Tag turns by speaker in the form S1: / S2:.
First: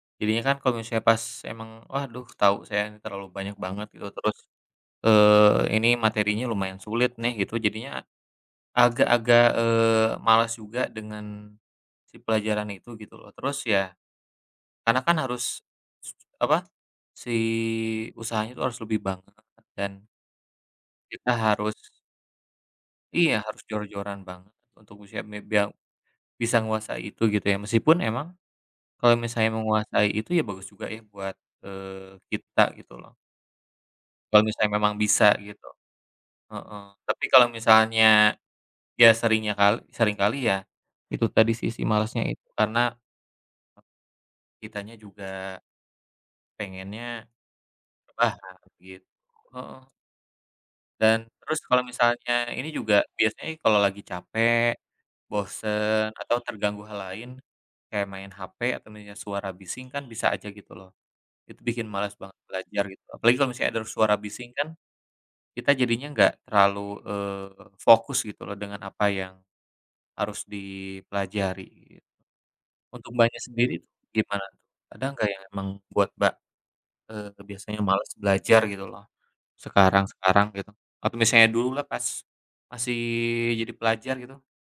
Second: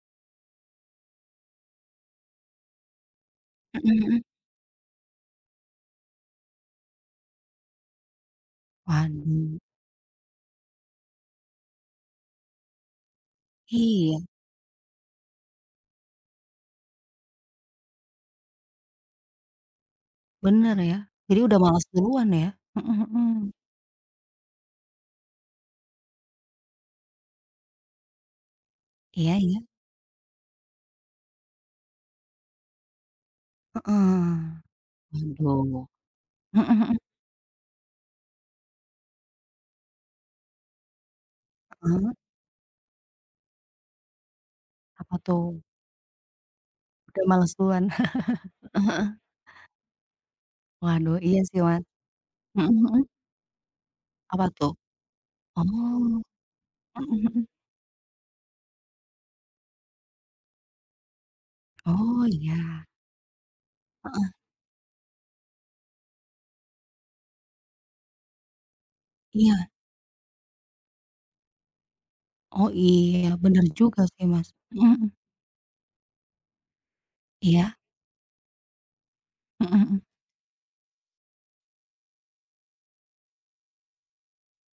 S1: Jadinya kan kalo misalnya pas emang, Waduh, tau saya ini terlalu banyak banget gitu,
S2: Heeh.
S1: terus, eee, ini materinya lumayan sulit nih gitu jadinya agak-agak,
S2: Waduh.
S1: eee, malas juga dengan si pelajaran itu, gitu loh. Terus ya,
S2: Iya.
S1: karena kan harus s apa, si usahanya itu harus lebih banget dan
S2: Benar ya,
S1: kita
S2: jadi udah
S1: harus
S2: males duluan ya, heeh
S1: Iya,
S2: heeh.
S1: harus jor-joran banget, untuk misalnya mi biar bisa menguasai itu gitu ya, meskipun emang, kalau
S2: Iya
S1: misalnya
S2: iya.
S1: menguasai itu ya bagus juga ya, buat, eee, kita gitu loh.
S2: Heeh,
S1: Kalau misalnya memang bisa gitu,
S2: waduh, heeh
S1: heeh.
S2: heeh.
S1: Tapi kalau misalnya, ya seringnya, kal sering kali ya, itu tadi sih sih
S2: Heeh.
S1: malesnya itu karena ...kitanya
S2: Apa
S1: juga
S2: tuh? Udah
S1: pengennya,
S2: males duluan,
S1: lah harus
S2: heeh
S1: gitu,
S2: heeh.
S1: heeh.
S2: Waduh
S1: Dan
S2: iya sih
S1: terus kalo
S2: Mas,
S1: misalnya ini
S2: mhm mhm.
S1: juga biasanya kalo lagi
S2: Apa tuh?
S1: capek,
S2: Oh.
S1: bosen, atau terganggu hal
S2: Mhm
S1: lain,
S2: mhm.
S1: kayak main HP atau mendengar suara bising kan bisa aja gitu loh, itu bikin males
S2: Oh
S1: banget belajar
S2: iya.
S1: gitu. Apalagi kalau misalnya ada suara
S2: Heeh.
S1: bising kan, kita jadinya enggak terlalu, eee, fokus gitu loh dengan apa yang
S2: Iya.
S1: harus dipelajari, gitu.
S2: Oh
S1: Untuk
S2: iya,
S1: Mbaknya
S2: benar
S1: sendiri
S2: juga sih
S1: gimana
S2: Mas,
S1: tuh, ada
S2: mhm.
S1: enggak yang emang buat Mbak, eee,
S2: Iya.
S1: biasanya males belajar gitu loh,
S2: Mhm mhm.
S1: sekarang-sekarang gitu, atau misalnya dululah, pas masih jadi pelajar gitu?